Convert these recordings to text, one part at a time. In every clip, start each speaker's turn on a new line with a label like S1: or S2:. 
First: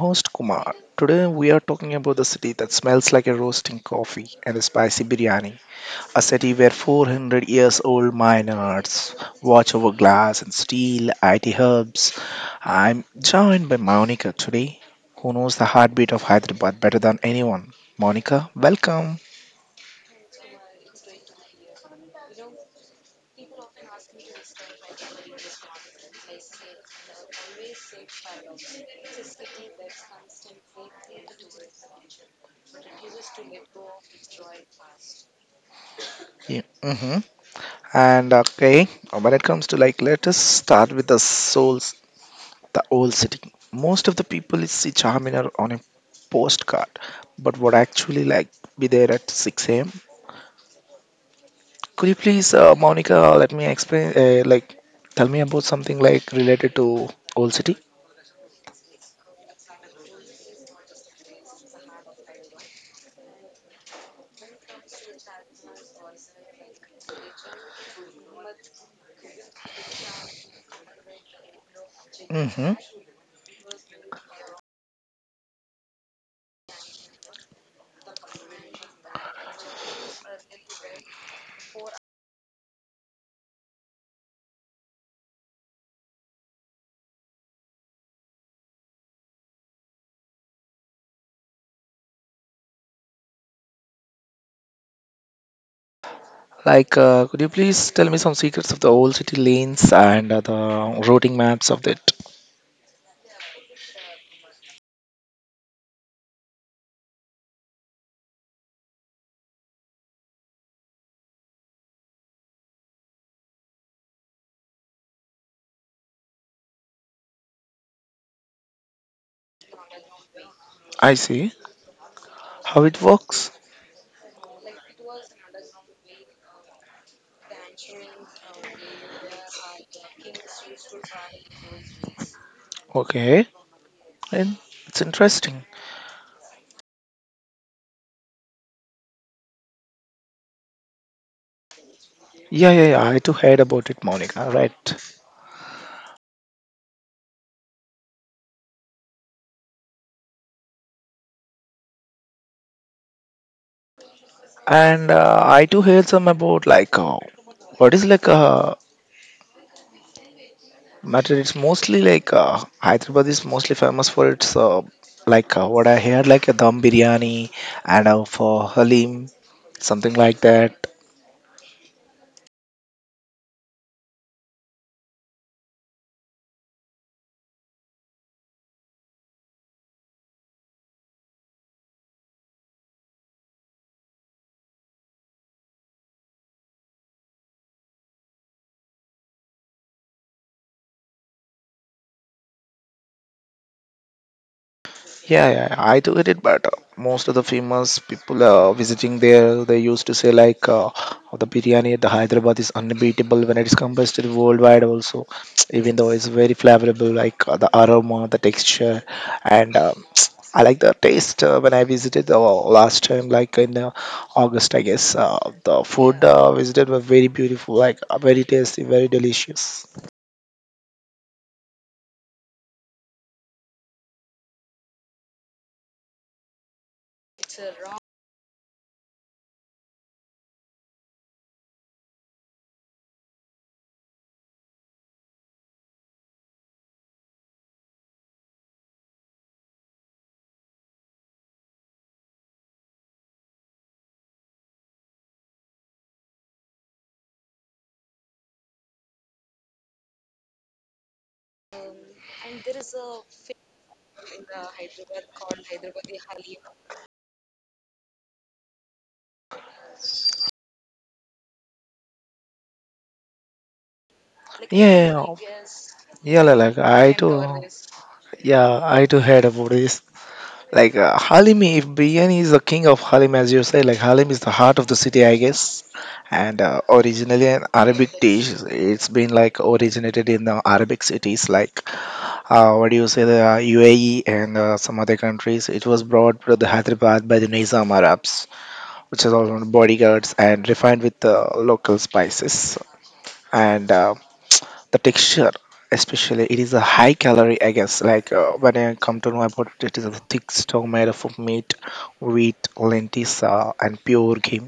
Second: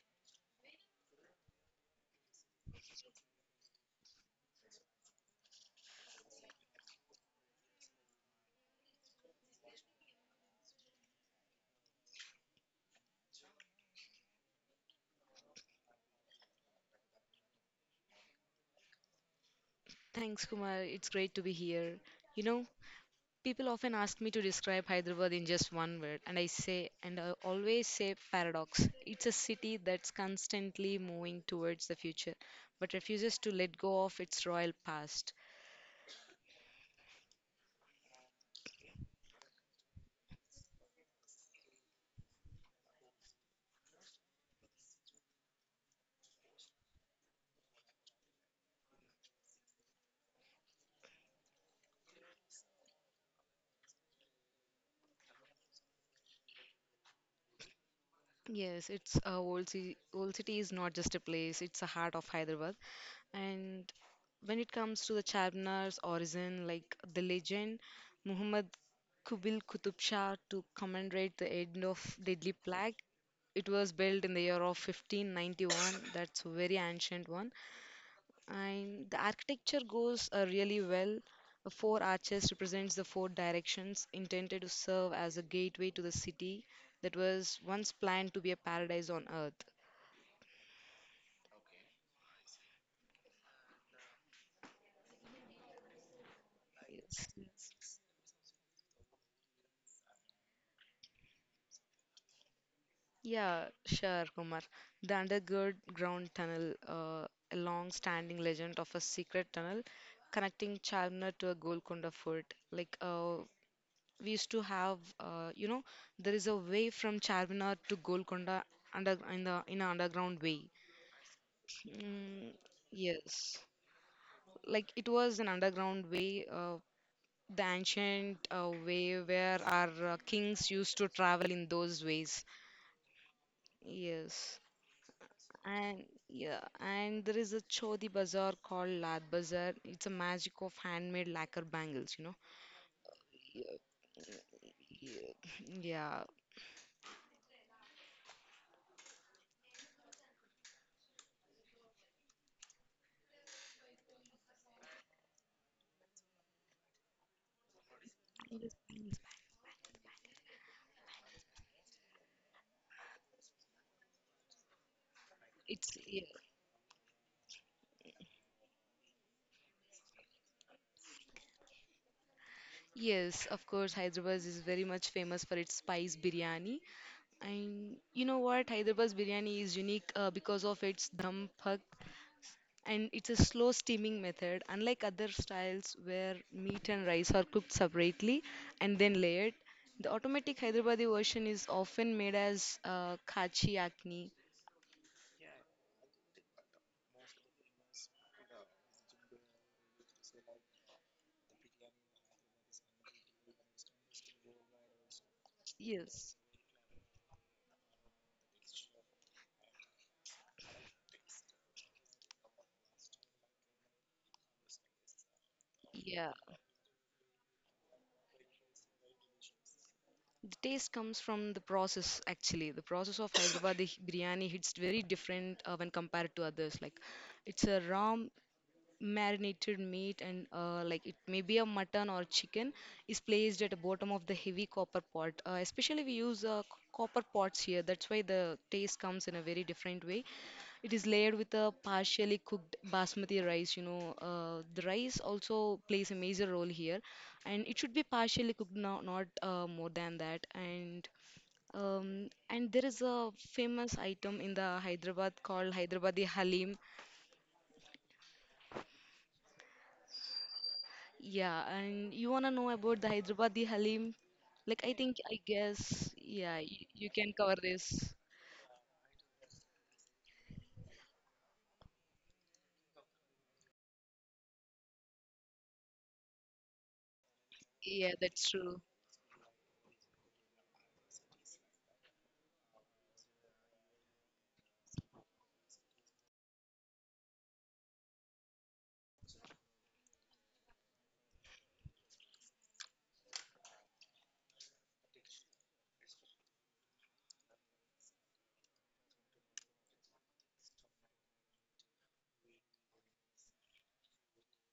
S1: host Kumar. Today we are talking about the city that smells like a roasting coffee and a spicy biryani. A city where 400 years old miners watch over glass and steel, IT hubs. I'm joined by Monica today, who knows the heartbeat of Hyderabad better than anyone. Monica, welcome.
S2: Thanks, Kumar. It's great to be here. You know, people often ask me to describe Hyderabad in just one word, and I say, and I always say paradox. It's a city that's constantly moving towards the future, but refuses to let go of its royal past.
S1: Yeah, mhm. And okay, when it comes to like, let us start with the soul the old city. Most of the people see Charminar on a postcard, but would actually like be there at 6 a.m. Could you please, Monica, let me explain, like, tell me about something like related to old city?
S2: Yes, it's old city. Old city is not just a place; it's a heart of Hyderabad. And when it comes to the Charminar's origin, like the legend, Muhammad Kubil Qutub Shah to commemorate the end of deadly
S1: Mm-hmm.
S2: plague. It was built in the year of 1591. That's a very ancient one and the architecture goes really well. The four arches represents the four directions intended to serve as a gateway to the city that was once planned to be a paradise on earth.
S1: Like,
S2: Yes.
S1: could you
S2: Yes.
S1: please tell me some secrets of the old city lanes and the routing maps of it?
S2: Yeah, sure, Kumar. The underground tunnel, a long-standing legend of a secret tunnel connecting Chalmer to a Golconda fort. Like, we used to have, there is a way from Charminar to Golconda under in the in an underground way.
S1: I see
S2: Mm,
S1: how it works.
S2: yes. Like it was an underground way, the ancient way where our kings used to travel in those ways.
S1: Okay, and
S2: Yes.
S1: it's interesting.
S2: And yeah, and there is a Chodi bazaar called Lad Bazaar. It's a magic of handmade lacquer bangles.
S1: Yeah, yeah, yeah. I too heard about it, Monica. Right.
S2: Yeah. Yeah.
S1: And I too heard some about like what is like matter. It's mostly like Hyderabad is mostly famous for its like what
S2: It's
S1: I
S2: yeah.
S1: heard like a dum biryani and for halim something like that.
S2: Yes, of course, Hyderabad is very much famous for its spice biryani. And you know what? Hyderabad's biryani is unique because of its dum pak, and it's a slow steaming method unlike other styles where meat and rice are cooked separately and then layered. The automatic hyderabadi version is often made as kachi akni.
S1: Yeah, yeah, yeah. I do get it, but most of the famous people visiting there, they used to say like "Oh, the biryani at the Hyderabad is unbeatable when it is compared to the worldwide also, even though it's
S2: Yes.
S1: very flavorable, like the aroma, the texture, and I like the taste when I visited the last time, like in August, I guess. The food
S2: Yeah.
S1: yeah, visited were very beautiful, like very tasty, very delicious.
S2: The taste comes from the process. Actually, the process of hyderabadi biryani hits very different when compared to others, like it's a raw marinated meat, and like it may be a mutton or chicken is placed at the bottom of the heavy copper pot. Especially we use copper pots here. That's why the taste comes in a very different way. It is layered with a partially cooked basmati rice. The rice also plays a major role here, and it should be partially cooked, not more than that. And there is a famous item in the Hyderabad called Hyderabadi Halim. Yeah, and you wanna know about the Hyderabadi Halim? Like, I think,
S1: Yeah,
S2: I
S1: yeah,
S2: guess,
S1: yeah,
S2: yeah,
S1: like
S2: you
S1: I
S2: can cover
S1: do.
S2: this.
S1: Yeah, I too heard about this. Like Halim, if biryani is the king of Halim, as you say, like Halim is the heart of the city, I guess. And originally an
S2: Yeah,
S1: Arabic
S2: that's
S1: dish,
S2: true.
S1: it's been like originated in the Arabic cities, like what do you say, the UAE and some other countries. It was brought to the Hyderabad by the Nizam Arabs, which is all on bodyguards and refined with local spices. And the texture, especially it is a high calorie, I guess, like when I come to know about it, it is a thick stock made up of meat, wheat, lentils, and pure game.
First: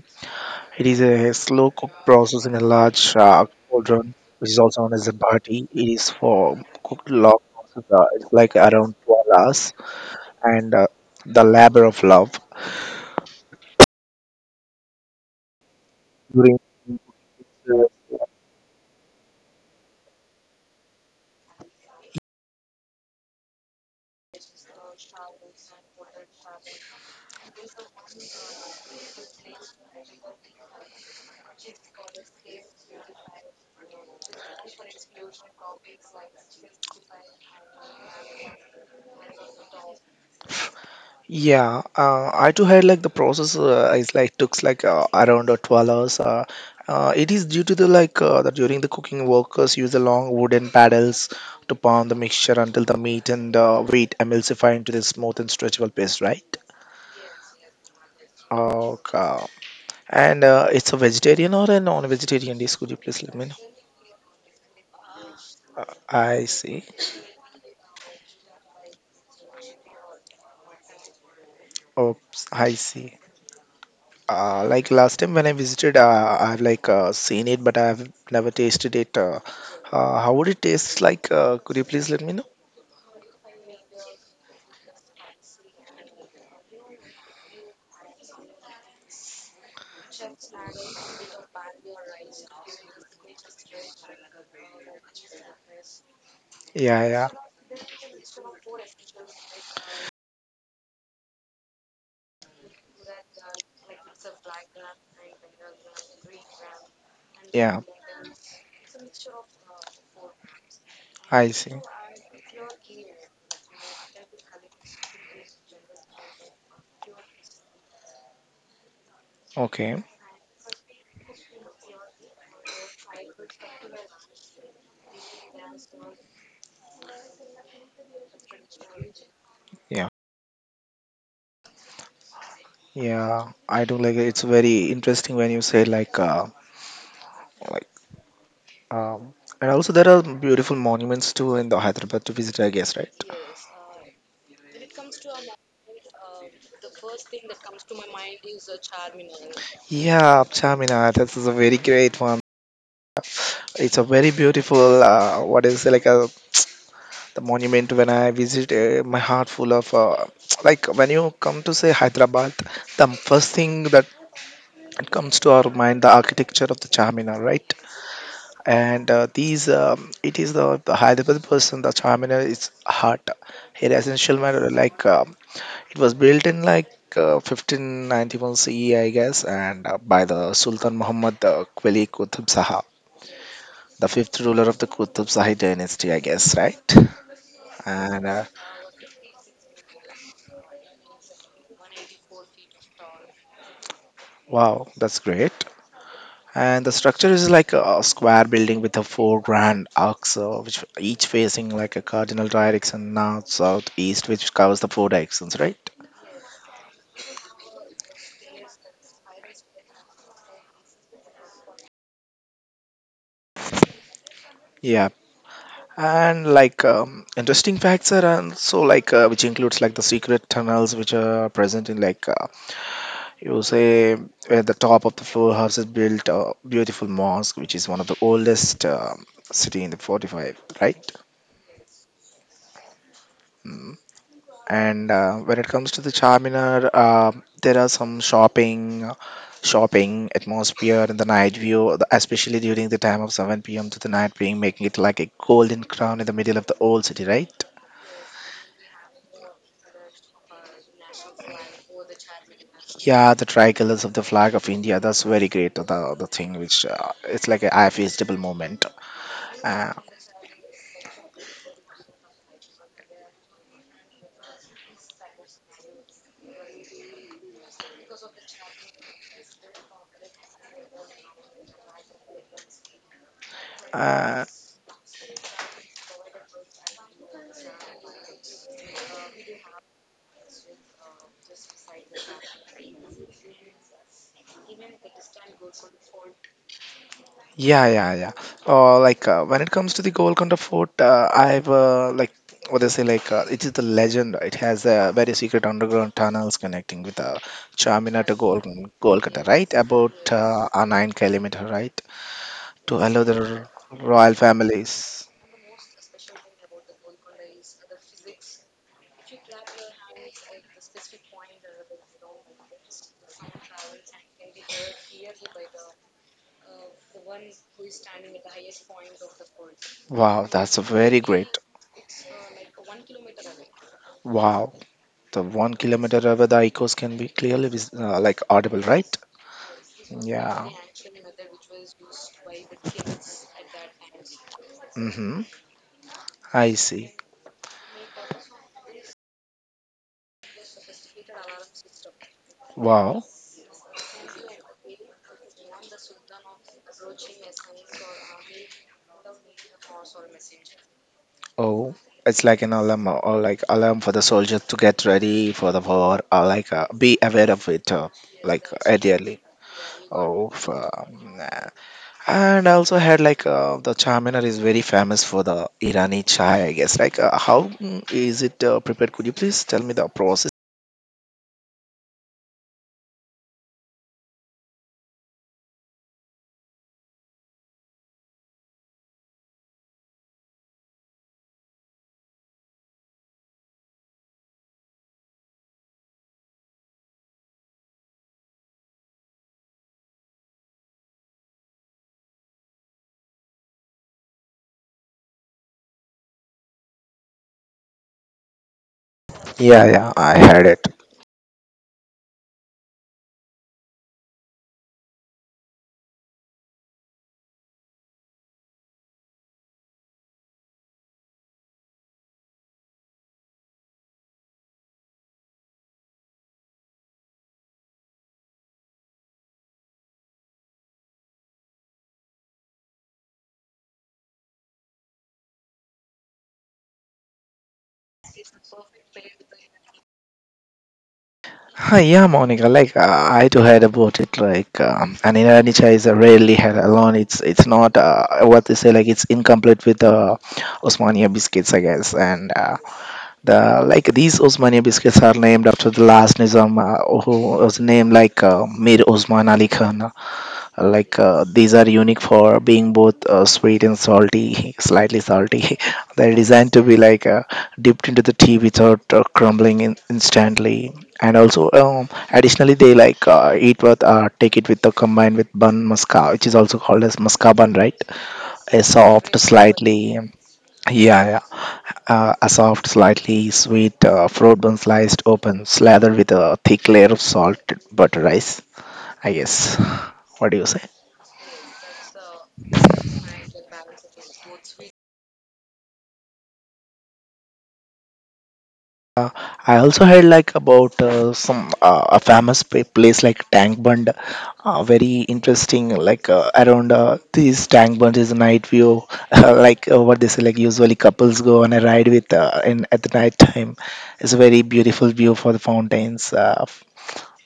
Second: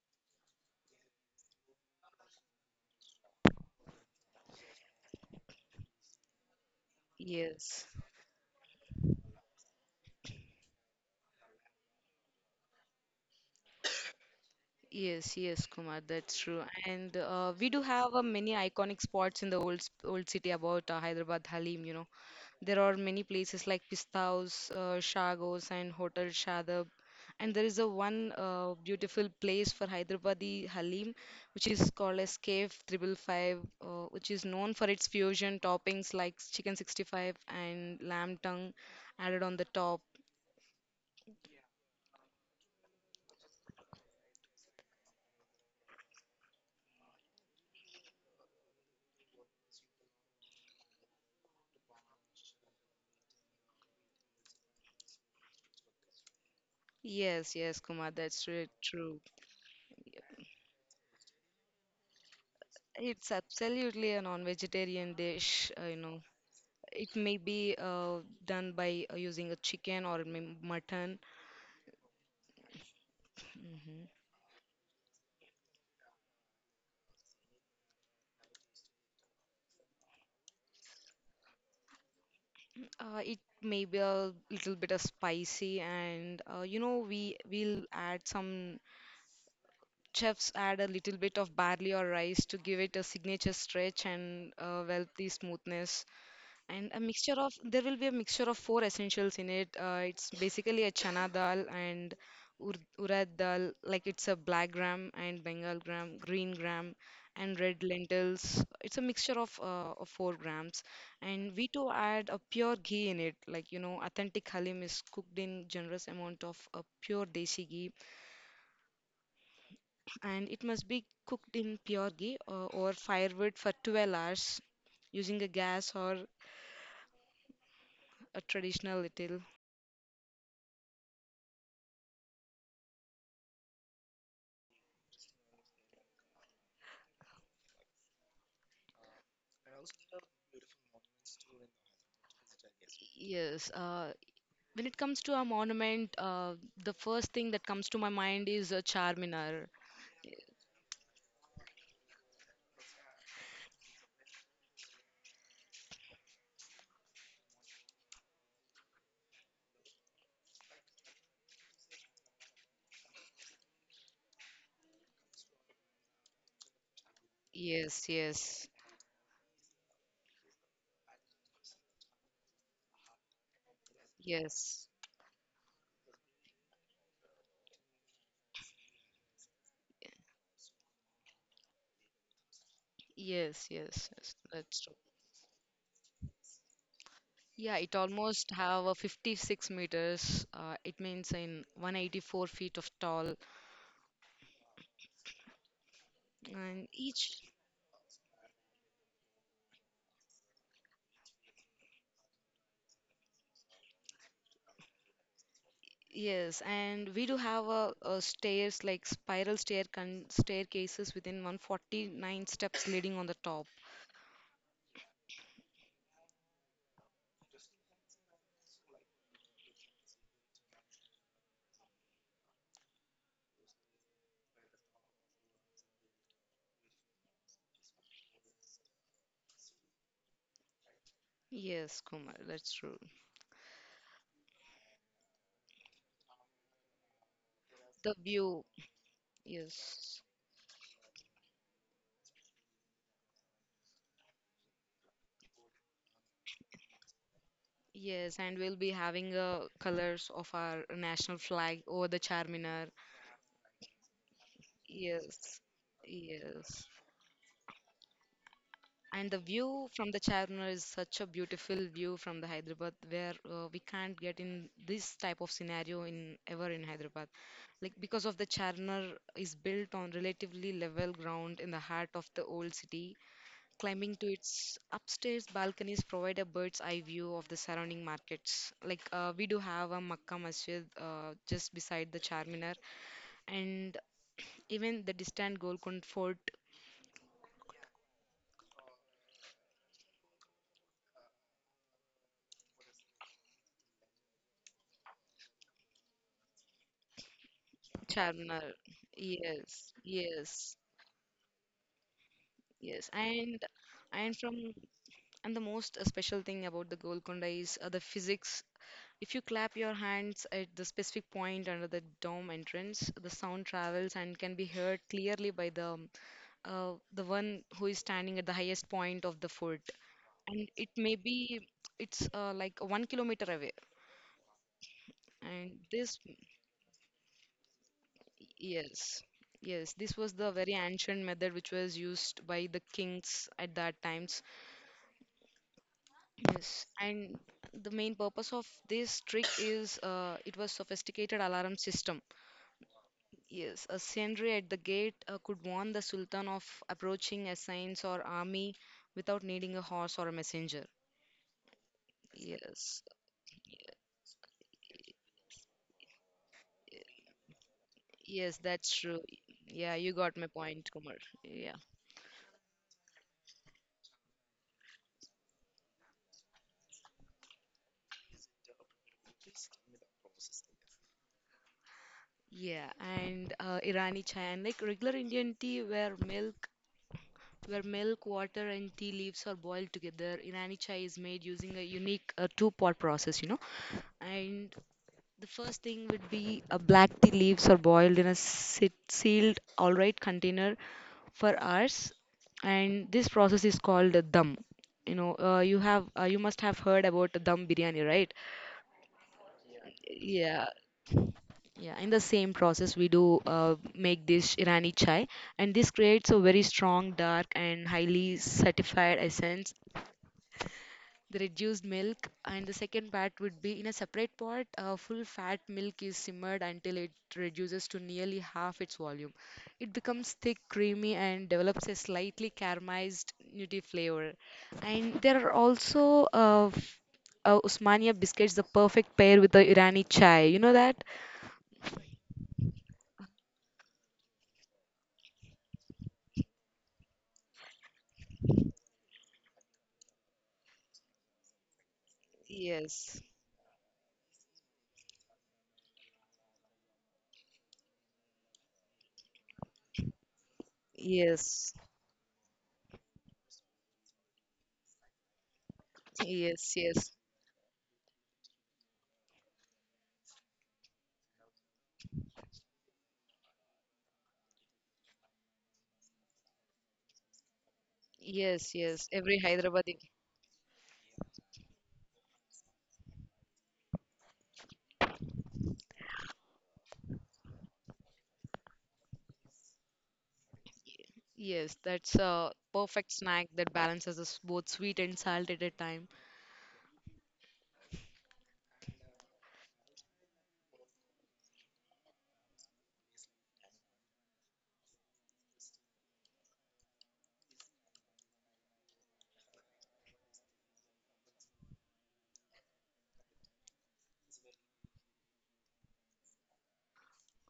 S1: It is a slow cook process in a large cauldron, which is also known as a bhati. It is for cooked long process,
S2: Yes.
S1: it's like around 12 hours and the labor of love.
S2: Yes, yes, Kumar, that's true. And we do have many iconic spots in the old city about Hyderabad Halim. There are many places like Pista House, Shagos, and Hotel Shadab. And there is a one beautiful place for Hyderabadi Halim, which is called as Cave Triple Five, which is known for its fusion toppings like chicken 65 and lamb tongue added on the top.
S1: Yeah, I too had like the process is like took like around 12 hours. It is due to the like that during the cooking, workers use the long wooden paddles to pound the mixture until the meat and wheat emulsify into the smooth and stretchable paste, right?
S2: Yes, yes, Kumar, that's true.
S1: Okay. And it's a vegetarian or a non-vegetarian dish? Could you please
S2: It's
S1: let me know?
S2: absolutely a non-vegetarian dish.
S1: I see.
S2: It may be done by using a chicken or may mutton.
S1: Oops, I see. Like last time when I visited, I've like seen it, but I've never tasted it. How would it taste like? Could you please let me know?
S2: It may be a little bit of spicy, and you know we will add some chefs add a little bit of barley or rice to give it a signature stretch and wealthy smoothness. And a
S1: Yeah, yeah,
S2: mixture of there will be a mixture of four essentials in it. It's basically a chana dal and urad dal, like it's a black gram and bengal gram, green gram, and
S1: yeah.
S2: red lentils. It's a mixture of four grams,
S1: I
S2: and we
S1: see.
S2: too add a pure ghee in it. Like authentic halim is cooked in generous amount of pure desi ghee,
S1: Okay.
S2: and it must be cooked in pure ghee or firewood for 12 hours using a gas or a traditional little.
S1: Yeah, yeah. I do like it. It's very interesting when you say like, um, and also there are beautiful monuments too in the Hyderabad to visit, I guess, right?
S2: Yes, when it comes to a monument, the first thing that comes to my mind is Charminar.
S1: Yeah, Chaminar. This is a very great one. It's a very beautiful. What is it, like a the monument when I visit, my heart full of like when you come to say Hyderabad, the first thing that comes to our mind the architecture of the Charminar, right?
S2: Yes, yes,
S1: And these it is the Hyderabad person the Charminar is heart. Here essential matter
S2: yes,
S1: like it was built in like. 1591 CE, I guess, and by the Sultan Muhammad Quli Qutb Saha,
S2: yes,
S1: the
S2: yes, yes,
S1: fifth ruler of
S2: that's
S1: the
S2: true.
S1: Qutb Shahi dynasty, I guess, right?
S2: Yeah, it
S1: And
S2: almost have a 56 meters. It means in 184 feet of tall,
S1: wow, that's great. And
S2: and
S1: the structure
S2: each,
S1: is like a square building with a four grand arcs, which each facing like a cardinal direction north, south, east, which covers the four directions, right?
S2: yes, and we do have a stairs like spiral staircases within 149 steps leading on the top.
S1: Yeah. And like interesting facts are also like which includes like the secret tunnels which are present in like you say at the top of the floor house is built a beautiful mosque, which is one of the oldest city in the 45, right.
S2: Yes, Kumar, that's true.
S1: Mm. And when it comes to the Charminar, there are
S2: The
S1: some
S2: view,
S1: shopping,
S2: yes.
S1: shopping atmosphere in the night view, the- especially during the time of 7 p.m. to the night being making it like a golden crown in the middle of the old city, right?
S2: Yes, and we'll be having colors of our national flag over the Charminar.
S1: Yeah, the tricolors of the flag of India. That's very
S2: Yes,
S1: great. The thing
S2: yes.
S1: which it's like a eye feasible moment.
S2: And the view
S1: Uh,
S2: from the Charminar is such a beautiful view from the Hyderabad, where we can't get in this type of scenario in ever in Hyderabad. Like because of the Charminar is built on relatively level ground in the heart of the old city. Climbing to
S1: uh,
S2: its upstairs balconies provide a bird's eye view of the surrounding markets. Like we do have a Makkah Masjid just beside the Charminar, and even the distant Golconda Fort
S1: Yeah, yeah, yeah. Like when it comes to the Golconda Fort, I've like what they say, like it is the legend, right? It has very secret underground tunnels connecting with Charminar to Gol
S2: Charminar.
S1: Golconda, right?
S2: Yes,
S1: About
S2: yes,
S1: a 9 kilometers, right, to
S2: yes.
S1: allow the
S2: And
S1: royal
S2: from
S1: families.
S2: And the most special thing about the Golconda is the physics. If you clap your hands at the specific point under the dome entrance, the sound travels and can be heard clearly by the one who is standing at the highest point of the fort.
S1: Wow,
S2: And
S1: that's
S2: it may
S1: very
S2: be
S1: great.
S2: it's like 1 kilometer away.
S1: Wow, the one
S2: And this,
S1: kilometer over the echoes can be clearly vis like audible, right?
S2: yes, yes, this was the
S1: Yeah.
S2: very ancient method which was used by the kings at that time. So
S1: Mm-hmm. I
S2: Yes,
S1: see.
S2: and the main purpose of this trick is it was sophisticated alarm system.
S1: Wow.
S2: Yes, a sentry at the gate could warn the sultan of approaching assassins or army without needing a horse or a messenger.
S1: Oh, it's like an
S2: Yes,
S1: alarm or like alarm for the soldier to get ready for the war or like be aware of it
S2: yes,
S1: like
S2: that's true.
S1: ideally.
S2: Yeah, you got my point, Kumar.
S1: Nah.
S2: Yeah,
S1: And I also had like the Charminar is very famous for the Irani chai, I guess. Like, how is it prepared? Could you please tell me the process?
S2: yeah, and Irani chai and like regular Indian tea where milk water, and tea leaves are boiled together. Irani chai is made using a unique two-pot process. And the first thing would be a black tea leaves are boiled in a sealed, all right, container for hours. And this process is called a dum. You must have heard about the dum biryani, right?
S1: Yeah, yeah, I
S2: Yeah.
S1: had it.
S2: Yeah, in the same process, we do make this Irani chai, and this creates a very strong, dark, and highly certified essence. The reduced milk and the second part would be in a separate pot. Full fat milk is simmered until it reduces to nearly half its volume. It becomes thick, creamy, and develops a slightly caramelized nutty flavor. And there are also usmania biscuits, the perfect pair with the irani chai, you know that.
S1: Hi, yeah, Monica. Like I too heard about it. Like an Irani chai is a rarely had alone. It's not what they say. Like it's incomplete with Osmania biscuits, I guess. And
S2: Yes,
S1: the like these Osmania biscuits are named after the last Nizam who was named like Mir Osman Ali Khan, like
S2: yes,
S1: these are unique for being both sweet and salty slightly salty they're
S2: yes,
S1: designed to
S2: yes,
S1: be like dipped into the tea without crumbling instantly, and also additionally they like eat with take it with the combined with bun masca, which is also called as masca bun, right?
S2: yes,
S1: A
S2: yes.
S1: soft
S2: Every
S1: yes,
S2: Hyderabadi.
S1: slightly yeah, yeah. A soft, slightly sweet fruit bun sliced open, slathered with a thick layer of salt butter rice. I guess. What do you say?
S2: Yes, that's a perfect snack that balances us both sweet and salt at a time.
S1: Uh, I also heard like about some a famous place like Tank Bund, very interesting. Like around this Tank Bund is night view, like what they say. Like usually couples go on a ride with in at the night time. It's a very beautiful view for the fountains.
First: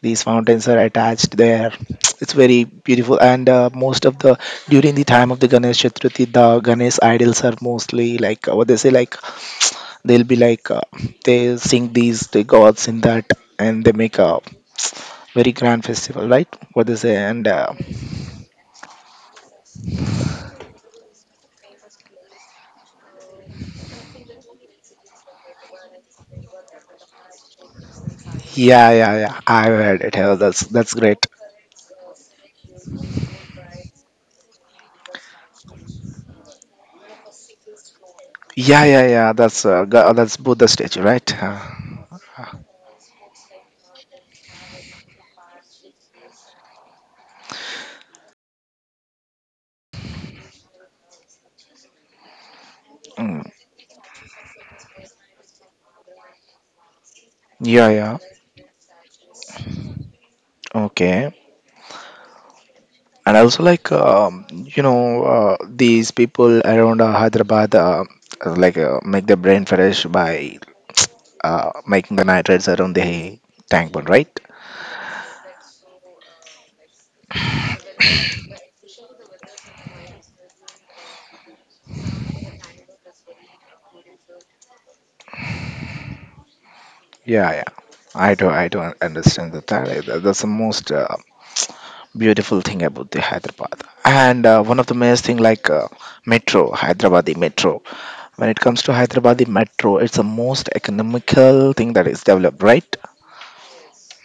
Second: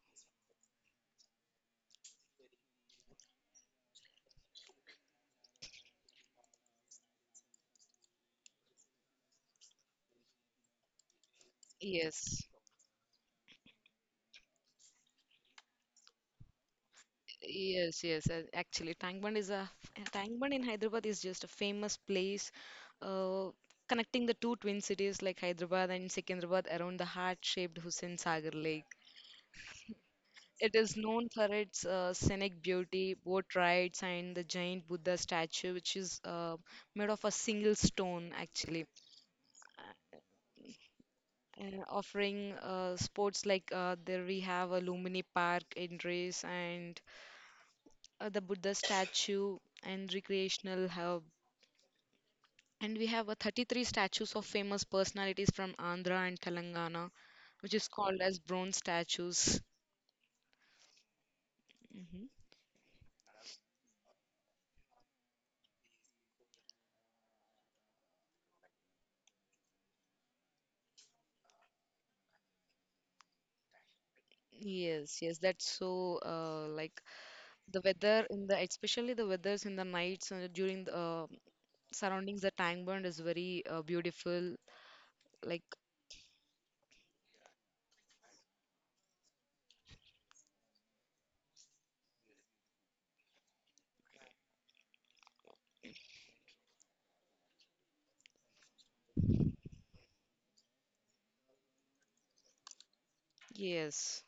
S1: These fountains are attached there. It's very beautiful and most of the during the time of the ganesh chaturthi the ganesh idols are mostly like what they say like they'll be like they sing these the
S2: Yes,
S1: gods in that, and they make a very grand festival, right, what they say, and
S2: yes, yes. Actually, Tang Bund in Hyderabad is just a famous place, uh, connecting the two twin cities like Hyderabad and Secunderabad around the heart-shaped Hussain Sagar Lake.
S1: yeah yeah yeah, I've heard it, yeah,
S2: It
S1: that's
S2: is
S1: great.
S2: known for its scenic beauty, boat rides, and the giant Buddha statue, which is made of a single stone, actually.
S1: Yeah yeah yeah, that's that's buddha statue right.
S2: And offering sports, like there we have a Lumini Park in Race, and the Buddha statue and recreational hub. And we have
S1: Mm.
S2: 33 statues of famous personalities from Andhra and Telangana, which is
S1: Yeah
S2: called
S1: yeah
S2: as bronze statues.
S1: okay.
S2: Hmm.
S1: And also like you know these people around hyderabad like make the brain fresh by making the nitrates around the tank pond, right?
S2: Yes, yes, that's so like, the weather in the, especially the weathers in the nights during the surroundings the Tang Bond is very beautiful. Like,
S1: Yeah yeah I do, I don't understand that. That's the most beautiful thing about the hyderabad, and one of the most thing like metro Hyderabadi metro. When it comes to Hyderabadi metro, it's the most economical thing that is developed, right.
S2: yes,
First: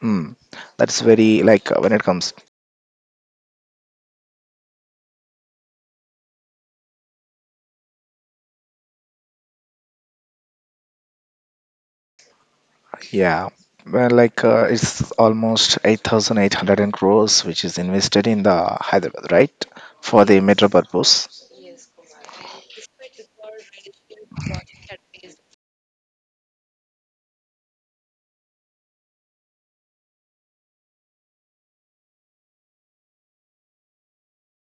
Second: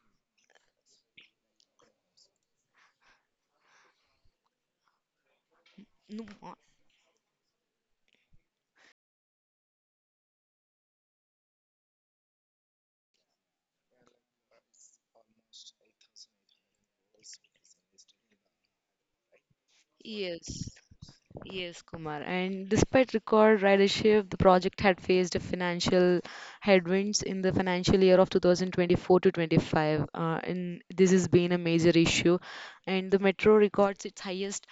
S1: Mm. That's very like when it comes.
S2: no,
S1: Yeah, well, like it's almost 8,800 crores which is invested in the Hyderabad, right? For the metro
S2: yes.
S1: purpose.
S2: Yes, Kumar. And despite record ridership, the project had faced financial headwinds in the financial year of 2024 to 25. And this has been a major issue. And the metro records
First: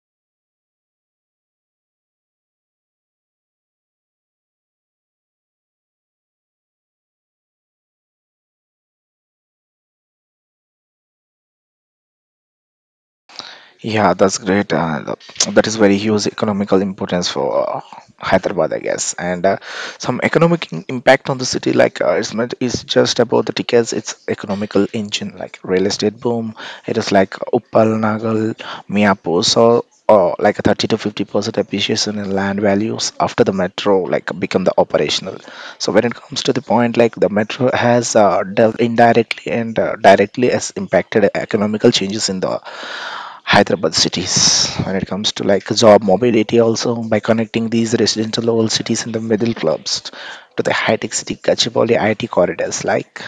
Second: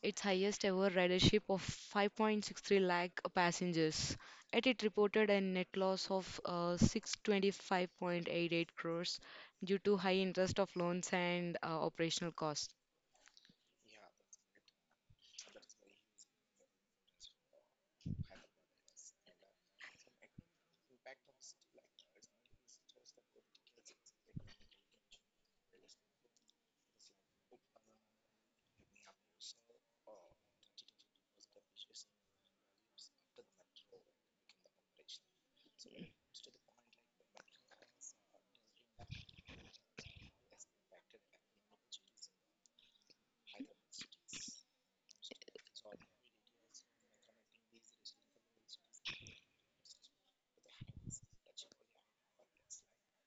S2: its highest ever ridership of 5.63 lakh passengers. Yet it reported a net loss of 625.88 crores due to high interest of loans and operational costs.
S1: Yeah, that's great. That is very huge economical importance for Hyderabad, I guess. And some economic impact on the city, like it's not is just about the tickets. It's economical engine, like real estate boom. It is like Uppal, Nagal, Miapur. So. Or like a 30 to 50% appreciation in land values after the metro like become the operational. So when it comes to the point, like the metro has dealt indirectly and directly has impacted economical changes in the Hyderabad cities when it comes to like job mobility also, by connecting these residential old cities in the middle clubs to the high-tech city Gachibowli IT corridors, like,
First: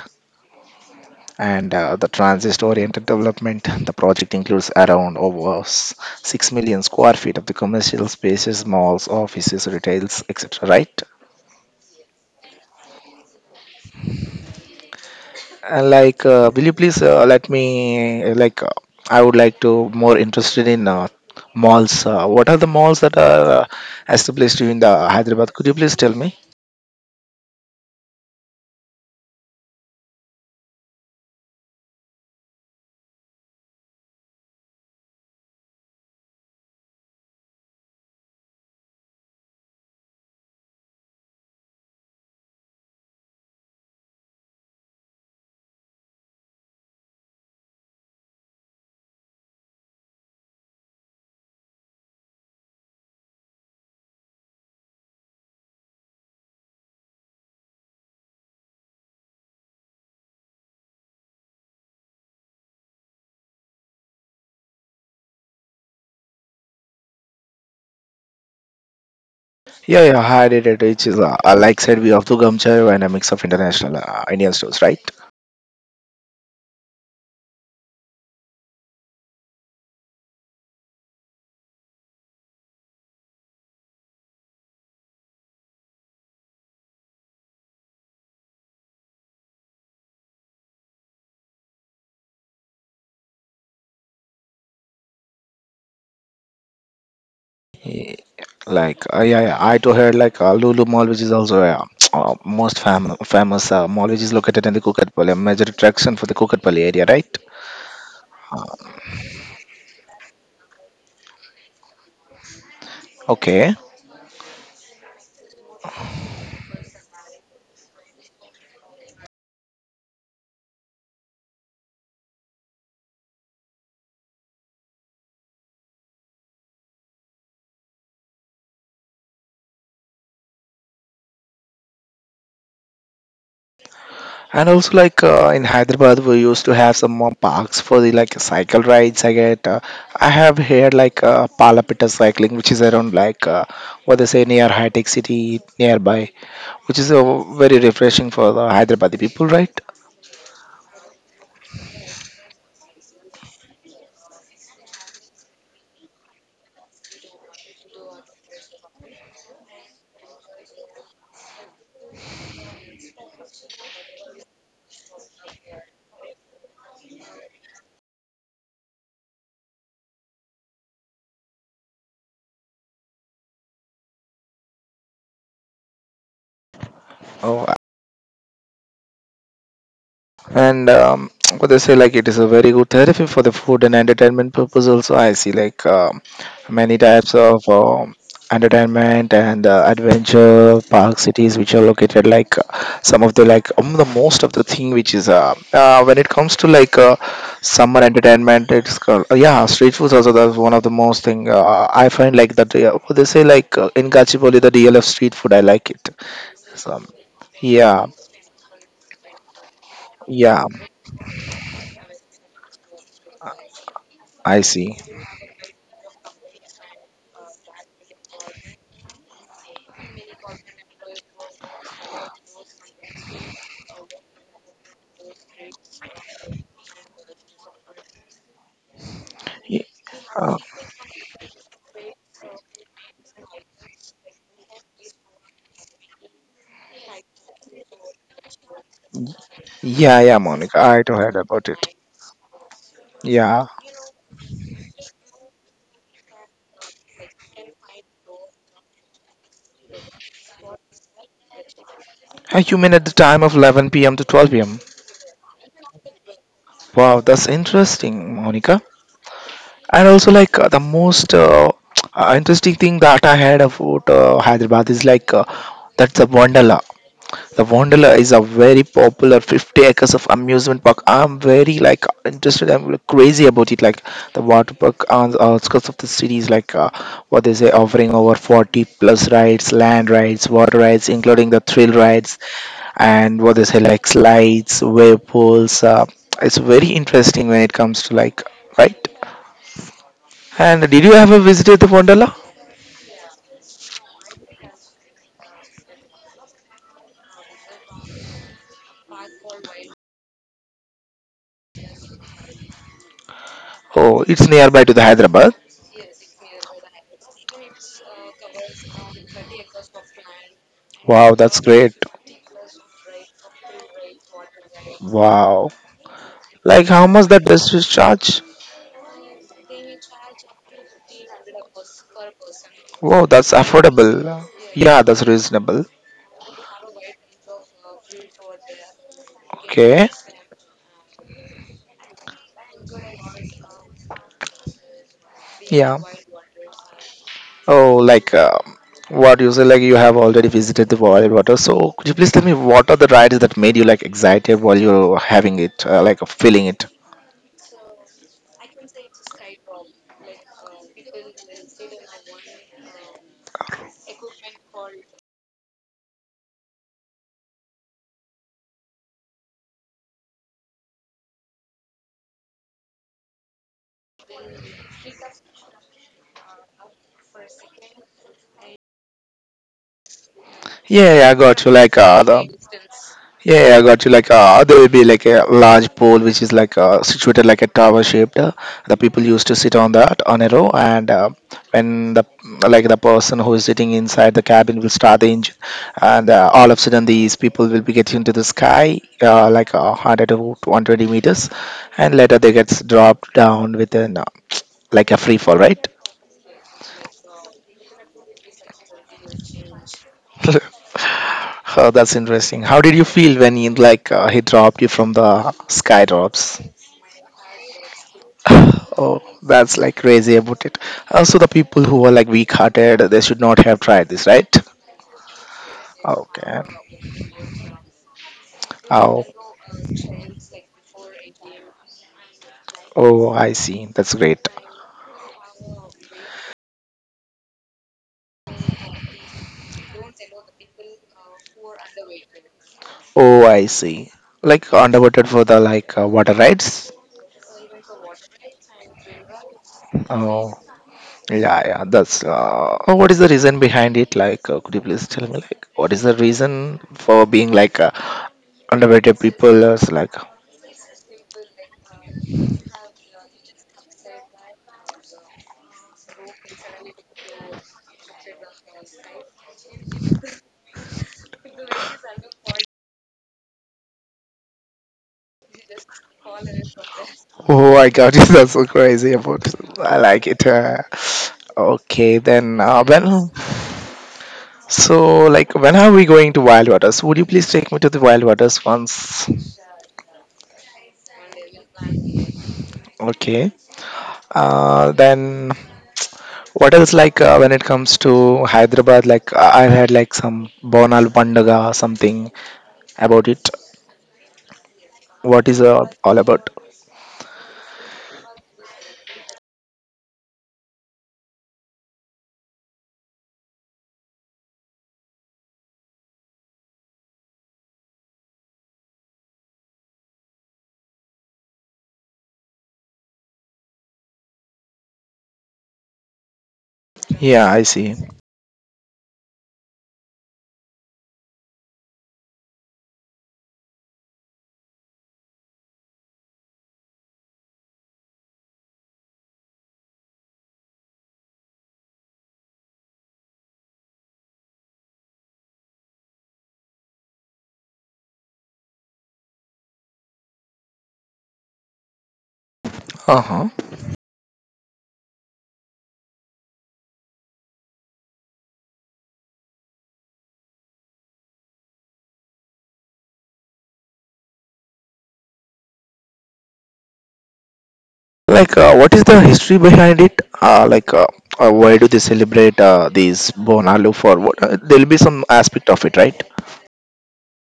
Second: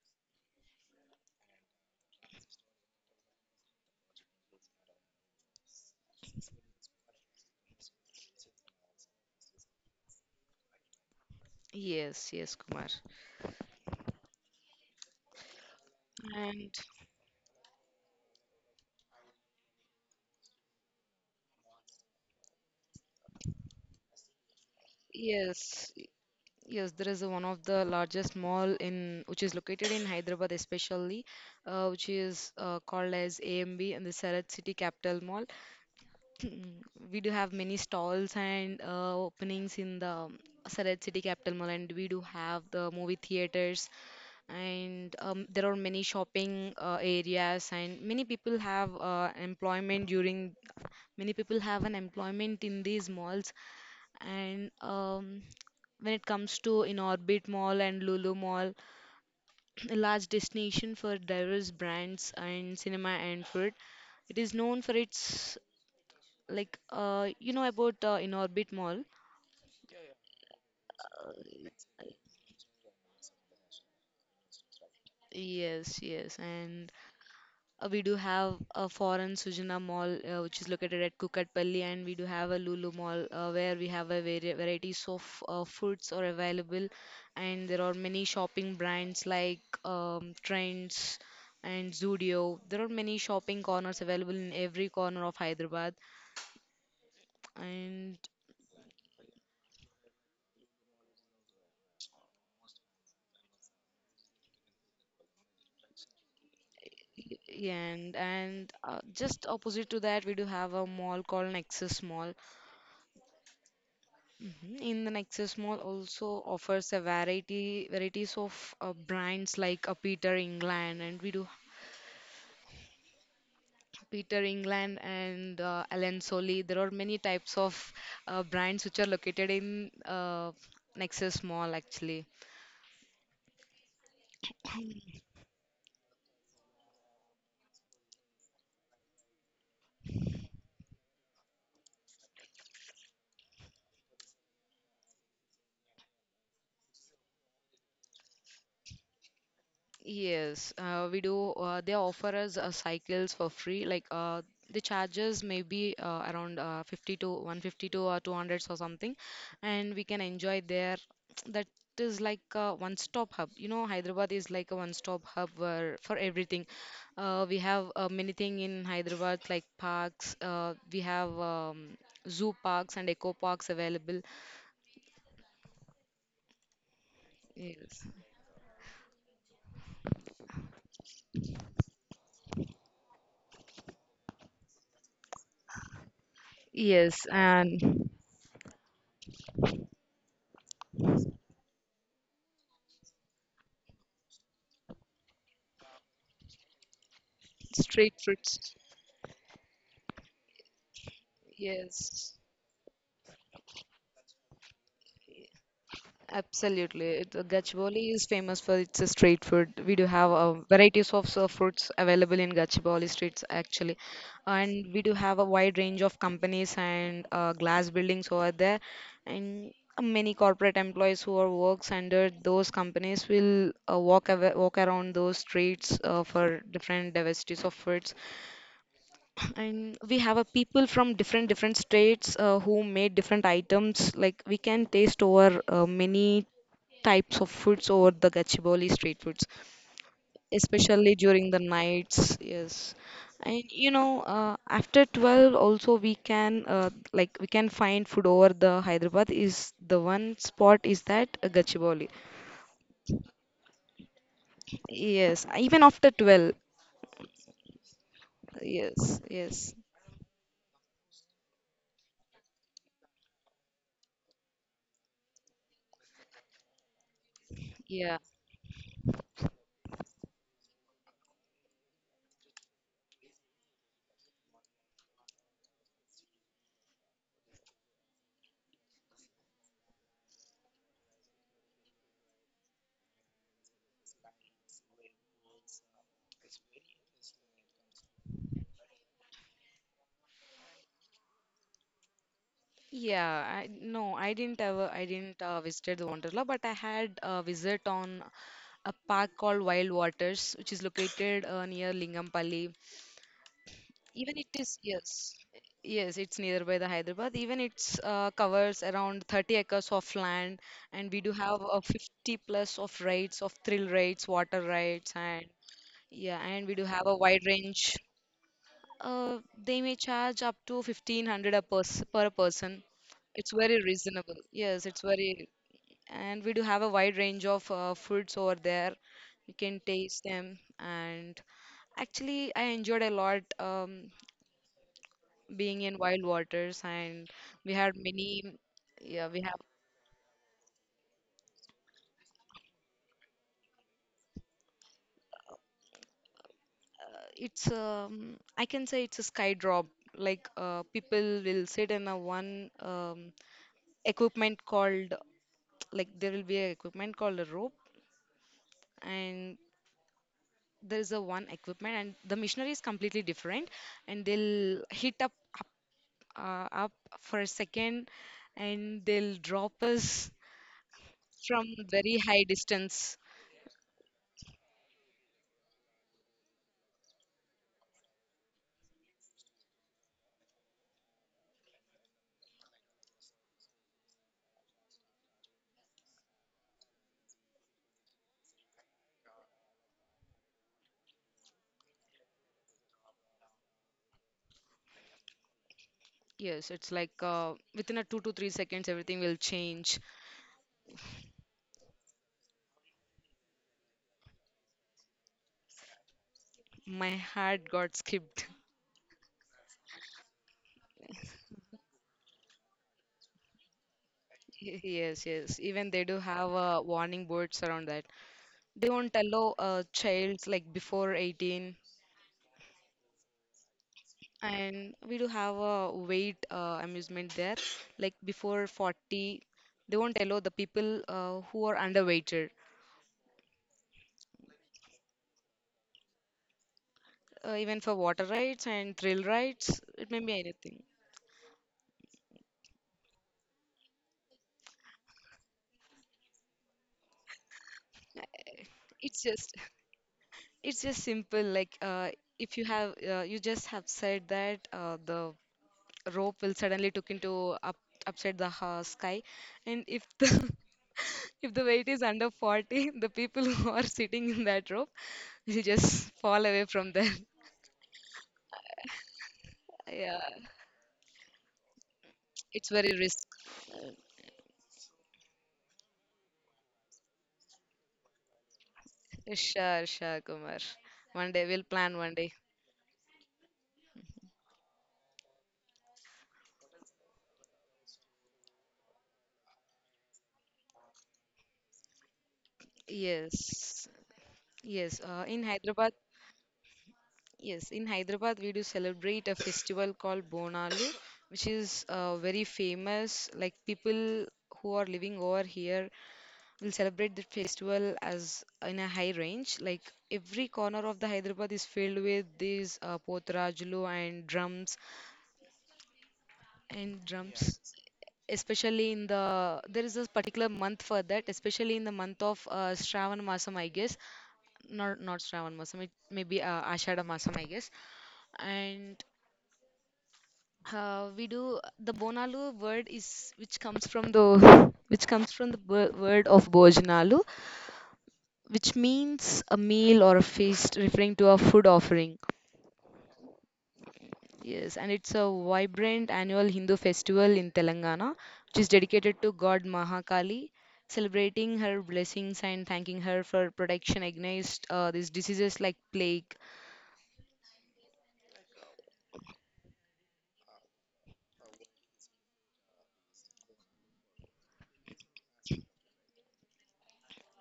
S1: and the transit-oriented development. The project includes around over 6 million square feet of the commercial spaces, malls, offices, retails, etc. Right?
S2: Yes, yes, Kumar.
S1: Will
S2: And
S1: you please let me uh, like uh, I would like to more interested in malls, what are the malls that are established in the hyderabad? Could you
S2: yes,
S1: please tell me?
S2: yes, there is a one of the largest mall in which is located in Hyderabad, especially, which is called as AMB and the Sarat City Capital Mall. Mm. We do have many stalls and openings in the Sarat City Capital Mall, and we do have the movie theaters, and there are many shopping areas, and many people have an employment in these malls. And when it comes to In Orbit Mall and Lulu Mall, a large destination for diverse brands and cinema and food. It is known for its, like you know about In Orbit Mall.
S1: Yeah, yeah, hyderabad which is like said, we have to gamchai and a mix of international indian stores, right?
S2: Yes, yes, and we do have a foreign Sujana Mall, which is located at Kukatpally, and we do have a Lulu Mall, where we have a varieties of foods are available, and there are many shopping brands like Trends and Zudio. There are many shopping corners available in every corner of Hyderabad, and
S1: Yeah, yeah, I too heard like lulu mall which is also uh, most famous mall which is located in the kukatpally, a major attraction for the kukatpally area, right?
S2: yeah, and just opposite to that, we do have a mall called Nexus Mall.
S1: Okay.
S2: In the Nexus Mall also offers a variety varieties of brands like Peter England, and we do Peter England and Allen Solly. There are many types of brands which are located in Nexus Mall actually.
S1: And also, like in Hyderabad, we used to have some more parks for the like cycle rides. I get, I have here like Palapita cycling, which is around like what they say, near High Tech City nearby, which is very refreshing for the Hyderabadi people, right?
S2: Yes, we do. They offer us cycles for free. Like the charges may be around 50 to 152 or 200 or something, and we can enjoy there. That is like a one-stop hub. You know, Hyderabad is like a one-stop hub where, for everything. We have many thing in Hyderabad like parks. We have zoo parks and eco parks available.
S1: Oh.
S2: Yes,
S1: And what they say, like it is a very good therapy for the food and entertainment purpose. Also, I see like many
S2: yes,
S1: types of
S2: and
S1: entertainment and adventure park cities which are located like some of the like the most of the thing which is when it comes to like summer
S2: street
S1: entertainment,
S2: foods.
S1: it's called yeah, street food also. That's one of the most thing I
S2: Yes.
S1: find like that, what they say, like in gachibowli, the dlf street food, I like it. So
S2: Absolutely. Gachibowli
S1: yeah,
S2: is famous for its street food. We do have
S1: yeah,
S2: varieties of fruits available in Gachibowli streets, actually.
S1: I
S2: And
S1: see.
S2: we do have a wide range of companies and glass buildings over there. And many corporate employees who are works under those companies will walk around those streets for different diversities of foods,
S1: Yeah.
S2: and we have a people from different different states who made different items, like we can taste over many types of foods over the gachibowli street foods,
S1: Yeah, yeah, Monica, I too
S2: especially
S1: heard
S2: during the
S1: about it.
S2: nights. Yes, and
S1: Yeah.
S2: you know, after 12 also we can we can find food over the Hyderabad is the one spot is that gachibowli.
S1: Hey, you mean at the time of 11 p.m. to 12 p.m.?
S2: Yes, even after 12.
S1: Wow, that's interesting, Monica.
S2: Yes, yes,
S1: And also, like, the most interesting thing that I heard about Hyderabad is like that's the Wonderla. The Wonderla
S2: yeah.
S1: is a very popular 50 acres of amusement park. I'm very like interested. I'm like, crazy about it. Like the water park on the outskirts of the city is like what they say, offering over 40 plus rides, land rides, water rides, including the thrill rides, and what they say like slides, whirlpools. It's very interesting when it comes to like right. And did you ever visited the Wonderla?
S2: Yeah, I didn't ever, I didn't visited the Wanderla, but I had a visit on a park called Wild Waters, which is located near Lingampally.
S1: Oh,
S2: Even it
S1: it's
S2: is,
S1: nearby to the
S2: yes,
S1: Hyderabad.
S2: yes, it's nearby the Hyderabad. Even it's covers around 30 acres of land, and we do
S1: Wow,
S2: have
S1: that's great.
S2: 50 plus of rides, of thrill rides, water rides, and
S1: Wow.
S2: yeah, and we do
S1: Like
S2: have
S1: how
S2: a
S1: much
S2: wide
S1: that does you
S2: range.
S1: charge?
S2: They may charge up to 1500 a per person.
S1: Wow,
S2: It's
S1: that's
S2: very reasonable.
S1: affordable.
S2: Yes, it's
S1: Yeah, that's
S2: very,
S1: reasonable.
S2: and we do have a wide range of foods over there. You can
S1: Okay.
S2: taste them, and actually, I enjoyed a lot being in
S1: Yeah.
S2: Wild Waters, and we had
S1: Oh, like
S2: many. Yeah, we
S1: what you
S2: have.
S1: say, like you have already visited the wild water. So could you please tell me, what are the rides that made you like excited while you're having it, like feeling it?
S2: It's I can say it's a sky drop. Like people will sit in a one equipment called, like there will be a equipment called a rope, and there is a one equipment and the missionary is completely different, and they'll hit up, up, up for a second, and they'll drop us
S1: Yeah, yeah, I
S2: from
S1: got you. Like
S2: very high
S1: the
S2: distance.
S1: yeah, yeah, I got you. Like there will be like a large pole which is like situated like a tower shaped. The people used to sit on that on a row, and when the like the person who is sitting inside the cabin will start the engine, and all of a sudden these people will be getting to the sky like 100 to 120 meters, and later they gets dropped down with an like a free fall, right?
S2: Yes, it's like within a 2 to 3 seconds everything will change.
S1: Oh, that's interesting. How did you feel when he like he dropped you from the sky drops?
S2: My heart got skipped.
S1: Oh, that's like crazy about it. Also, the people who are like weak-hearted, they should not have tried this, right?
S2: Yes, yes, even they do have
S1: Okay.
S2: warning boards around that. They won't
S1: Oh,
S2: allow childs like before 18.
S1: oh, I see. That's great.
S2: And we do have a weight amusement there. Like before 40, they won't allow the people who are underweighted.
S1: Oh, I see. Like underwater for the like water rides.
S2: Even for water rides and thrill rides, it may be
S1: Oh,
S2: anything.
S1: yeah, yeah. That's. Oh, what is the reason behind it? Like, could you please tell me? Like, what is the reason for being like underrated
S2: It's just,
S1: people is like
S2: it's just simple. Like if you have, you just have said that the rope will suddenly took into up upside the sky, and if the if the weight is under 40, the people who are sitting in that rope will just fall away from there.
S1: oh my god. That's so crazy about it. I
S2: Yeah,
S1: like it, okay then,
S2: it's very risk.
S1: well, so like when are we going to wild waters? Would you please take me to the wild waters once?
S2: Sure, sure, Kumar. One day we'll plan one day.
S1: Okay. Then what else like when it comes to hyderabad, like I had like some bonal pandaga something about it.
S2: Yes, yes. In
S1: What is
S2: Hyderabad,
S1: all about?
S2: yes, in Hyderabad we do celebrate a festival called Bonalu, which is very famous. Like people who are living over here will celebrate the festival as in a high range. Like every corner of the Hyderabad is filled with these potrajlu and drums and yeah, drums.
S1: Yeah, I see.
S2: Especially in the there is this particular month for that, especially in the month of Shravan Masam I guess, not Shravan Masam, it may be Ashada Masam I guess. And we do the bonalu word is which comes from the word of bojanalu, which means a meal or a feast referring to a food offering.
S1: Uh-huh.
S2: Yes, and it's a vibrant annual Hindu festival in Telangana, which is dedicated to God Mahakali, celebrating her blessings and thanking her for protection against these diseases like plague.
S1: Like, what is the history behind it? Like, why do they celebrate these Bonalu for? What? There'll be some aspect of it, right?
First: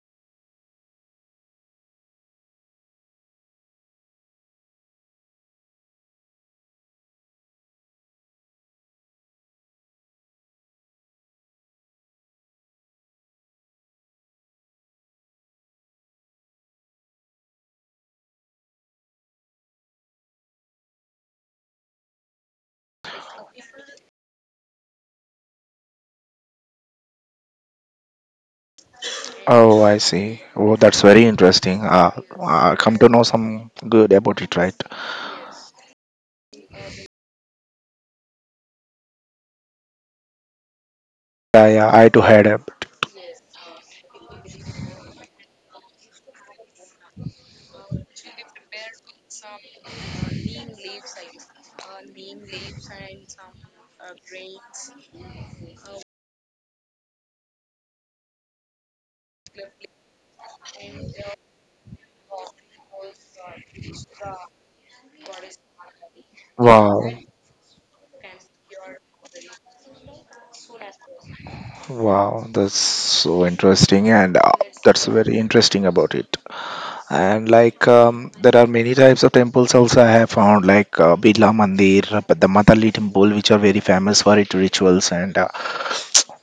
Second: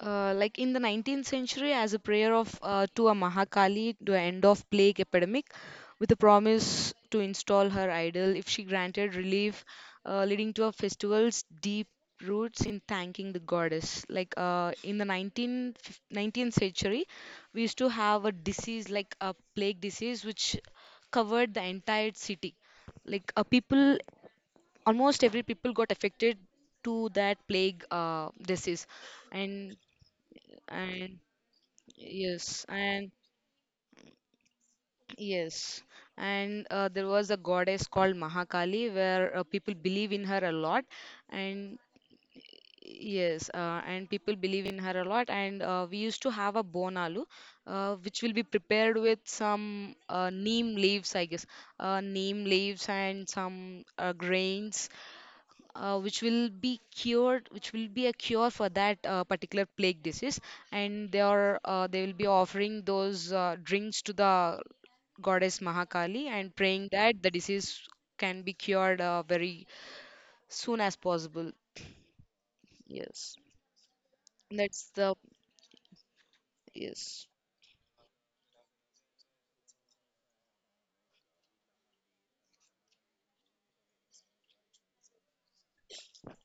S2: Like in the 19th century, as a prayer of to a Mahakali to end of plague epidemic, with a promise to install her idol if she granted relief, leading to a festival's deep roots in thanking the goddess. Like in the 19th century, we used to have a disease like a plague disease which covered the entire city. Like people, almost every people got affected to that plague disease, and
S1: Oh, I see. Oh, that's
S2: and
S1: very interesting.
S2: yes,
S1: Come to know some good about it, right?
S2: yes and there was a goddess called mahakali where people believe in her a lot,
S1: Yeah,
S2: and
S1: yeah, I too heard about it.
S2: yes, and people believe in her a lot, and we used to have a bonalu, which will be prepared with some neem leaves I guess, neem leaves and some grains, which will be cured, which will be a cure for that particular plague disease, and they will be offering those drinks to the goddess Mahakali and praying
S1: Wow,
S2: that the disease can be cured very soon as possible.
S1: wow, that's
S2: Yes,
S1: so interesting, and
S2: that's
S1: that's
S2: the
S1: very interesting about it.
S2: yes.
S1: And like, there are many types of temples also I have found, like Birla Mandir, the Matali temple, which are very famous for its rituals and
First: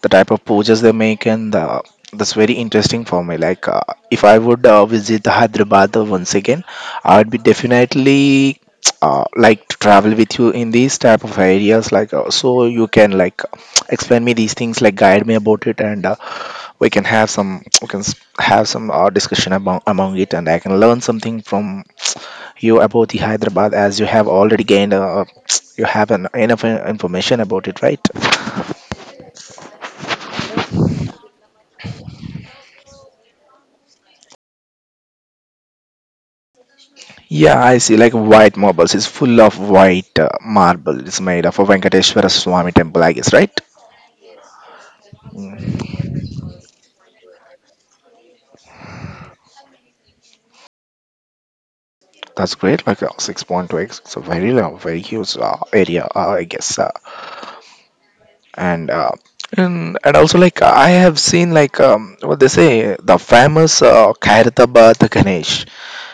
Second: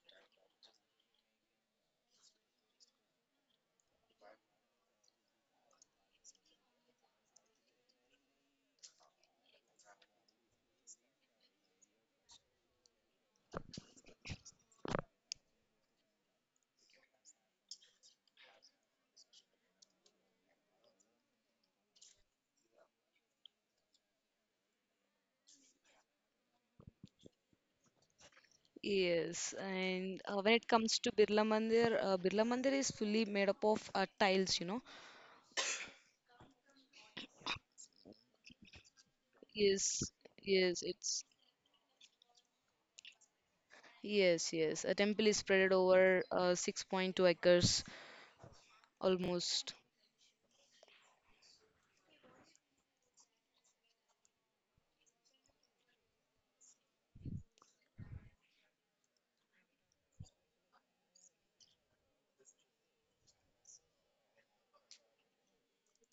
S1: the type of poses they make, and that's very interesting for me like if I would visit hyderabad once again, I would be definitely like to travel with you in these type of areas, like so you can like explain me these things, like guide me about it, and we can have some we can s- have some discussion about among it, and I can learn something from you about the hyderabad, as you have already gained you have an enough information about it, right?
S2: Yes, and when it comes to Birla Mandir, Birla Mandir is fully made up of tiles, you know.
S1: Yeah, I see. Like white marbles. It's full of
S2: Yes,
S1: white
S2: yes,
S1: marble. It's
S2: it's
S1: made of a Venkateshwara Swami temple, I guess, right?
S2: yes, yes. A temple is spread
S1: Mm,
S2: over 6.2 acres almost.
S1: that's great. Like 6.2x. It's a very, very huge area, I guess. And and also like I have seen like what they say, the famous Kairatabad Ganesh,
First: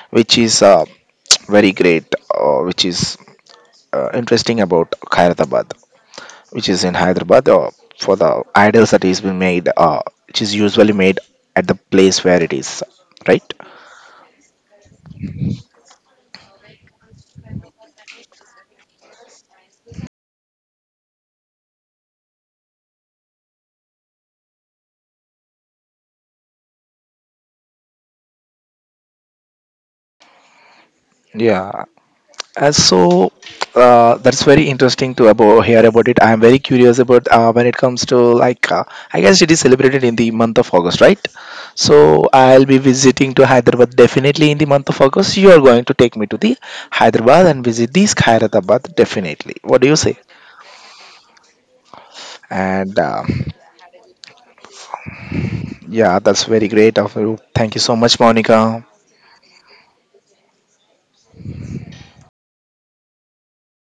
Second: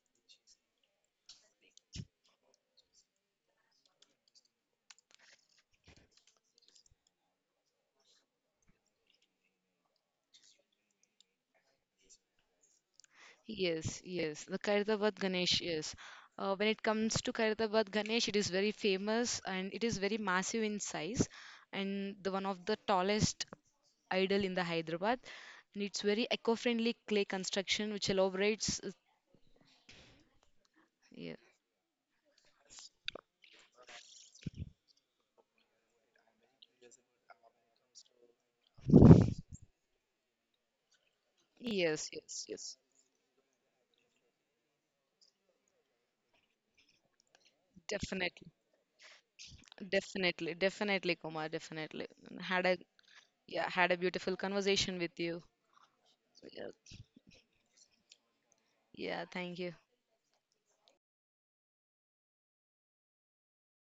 S1: which is very great, which is interesting about Kairatabad, which is in Hyderabad, for the idols that is being made, which is usually made at the place where it is, right?
S2: Yes, yes. The Kairadabad Ganesh, yes. When it comes to Kairadabad Ganesh, it is very famous and it is very massive in size and the one of the tallest idol in the Hyderabad. And it's very eco-friendly clay construction which elaborates. Yeah.
S1: Yeah. And so that's very interesting to hear about it. I am very curious about when it comes to like. I guess it is celebrated in the month of August, right?
S2: Yes,
S1: So
S2: yes,
S1: I'll
S2: yes.
S1: be visiting to Hyderabad definitely in the month of August. You are going to take me to the Hyderabad and visit the
S2: Definitely.
S1: Skyratabad definitely. What do you say?
S2: Definitely, definitely, Kumar, definitely. Had a
S1: And
S2: yeah, had a beautiful conversation with you.
S1: yeah, that's very
S2: Yeah,
S1: great of you. Thank you so much, Monica.
S2: yeah, thank you.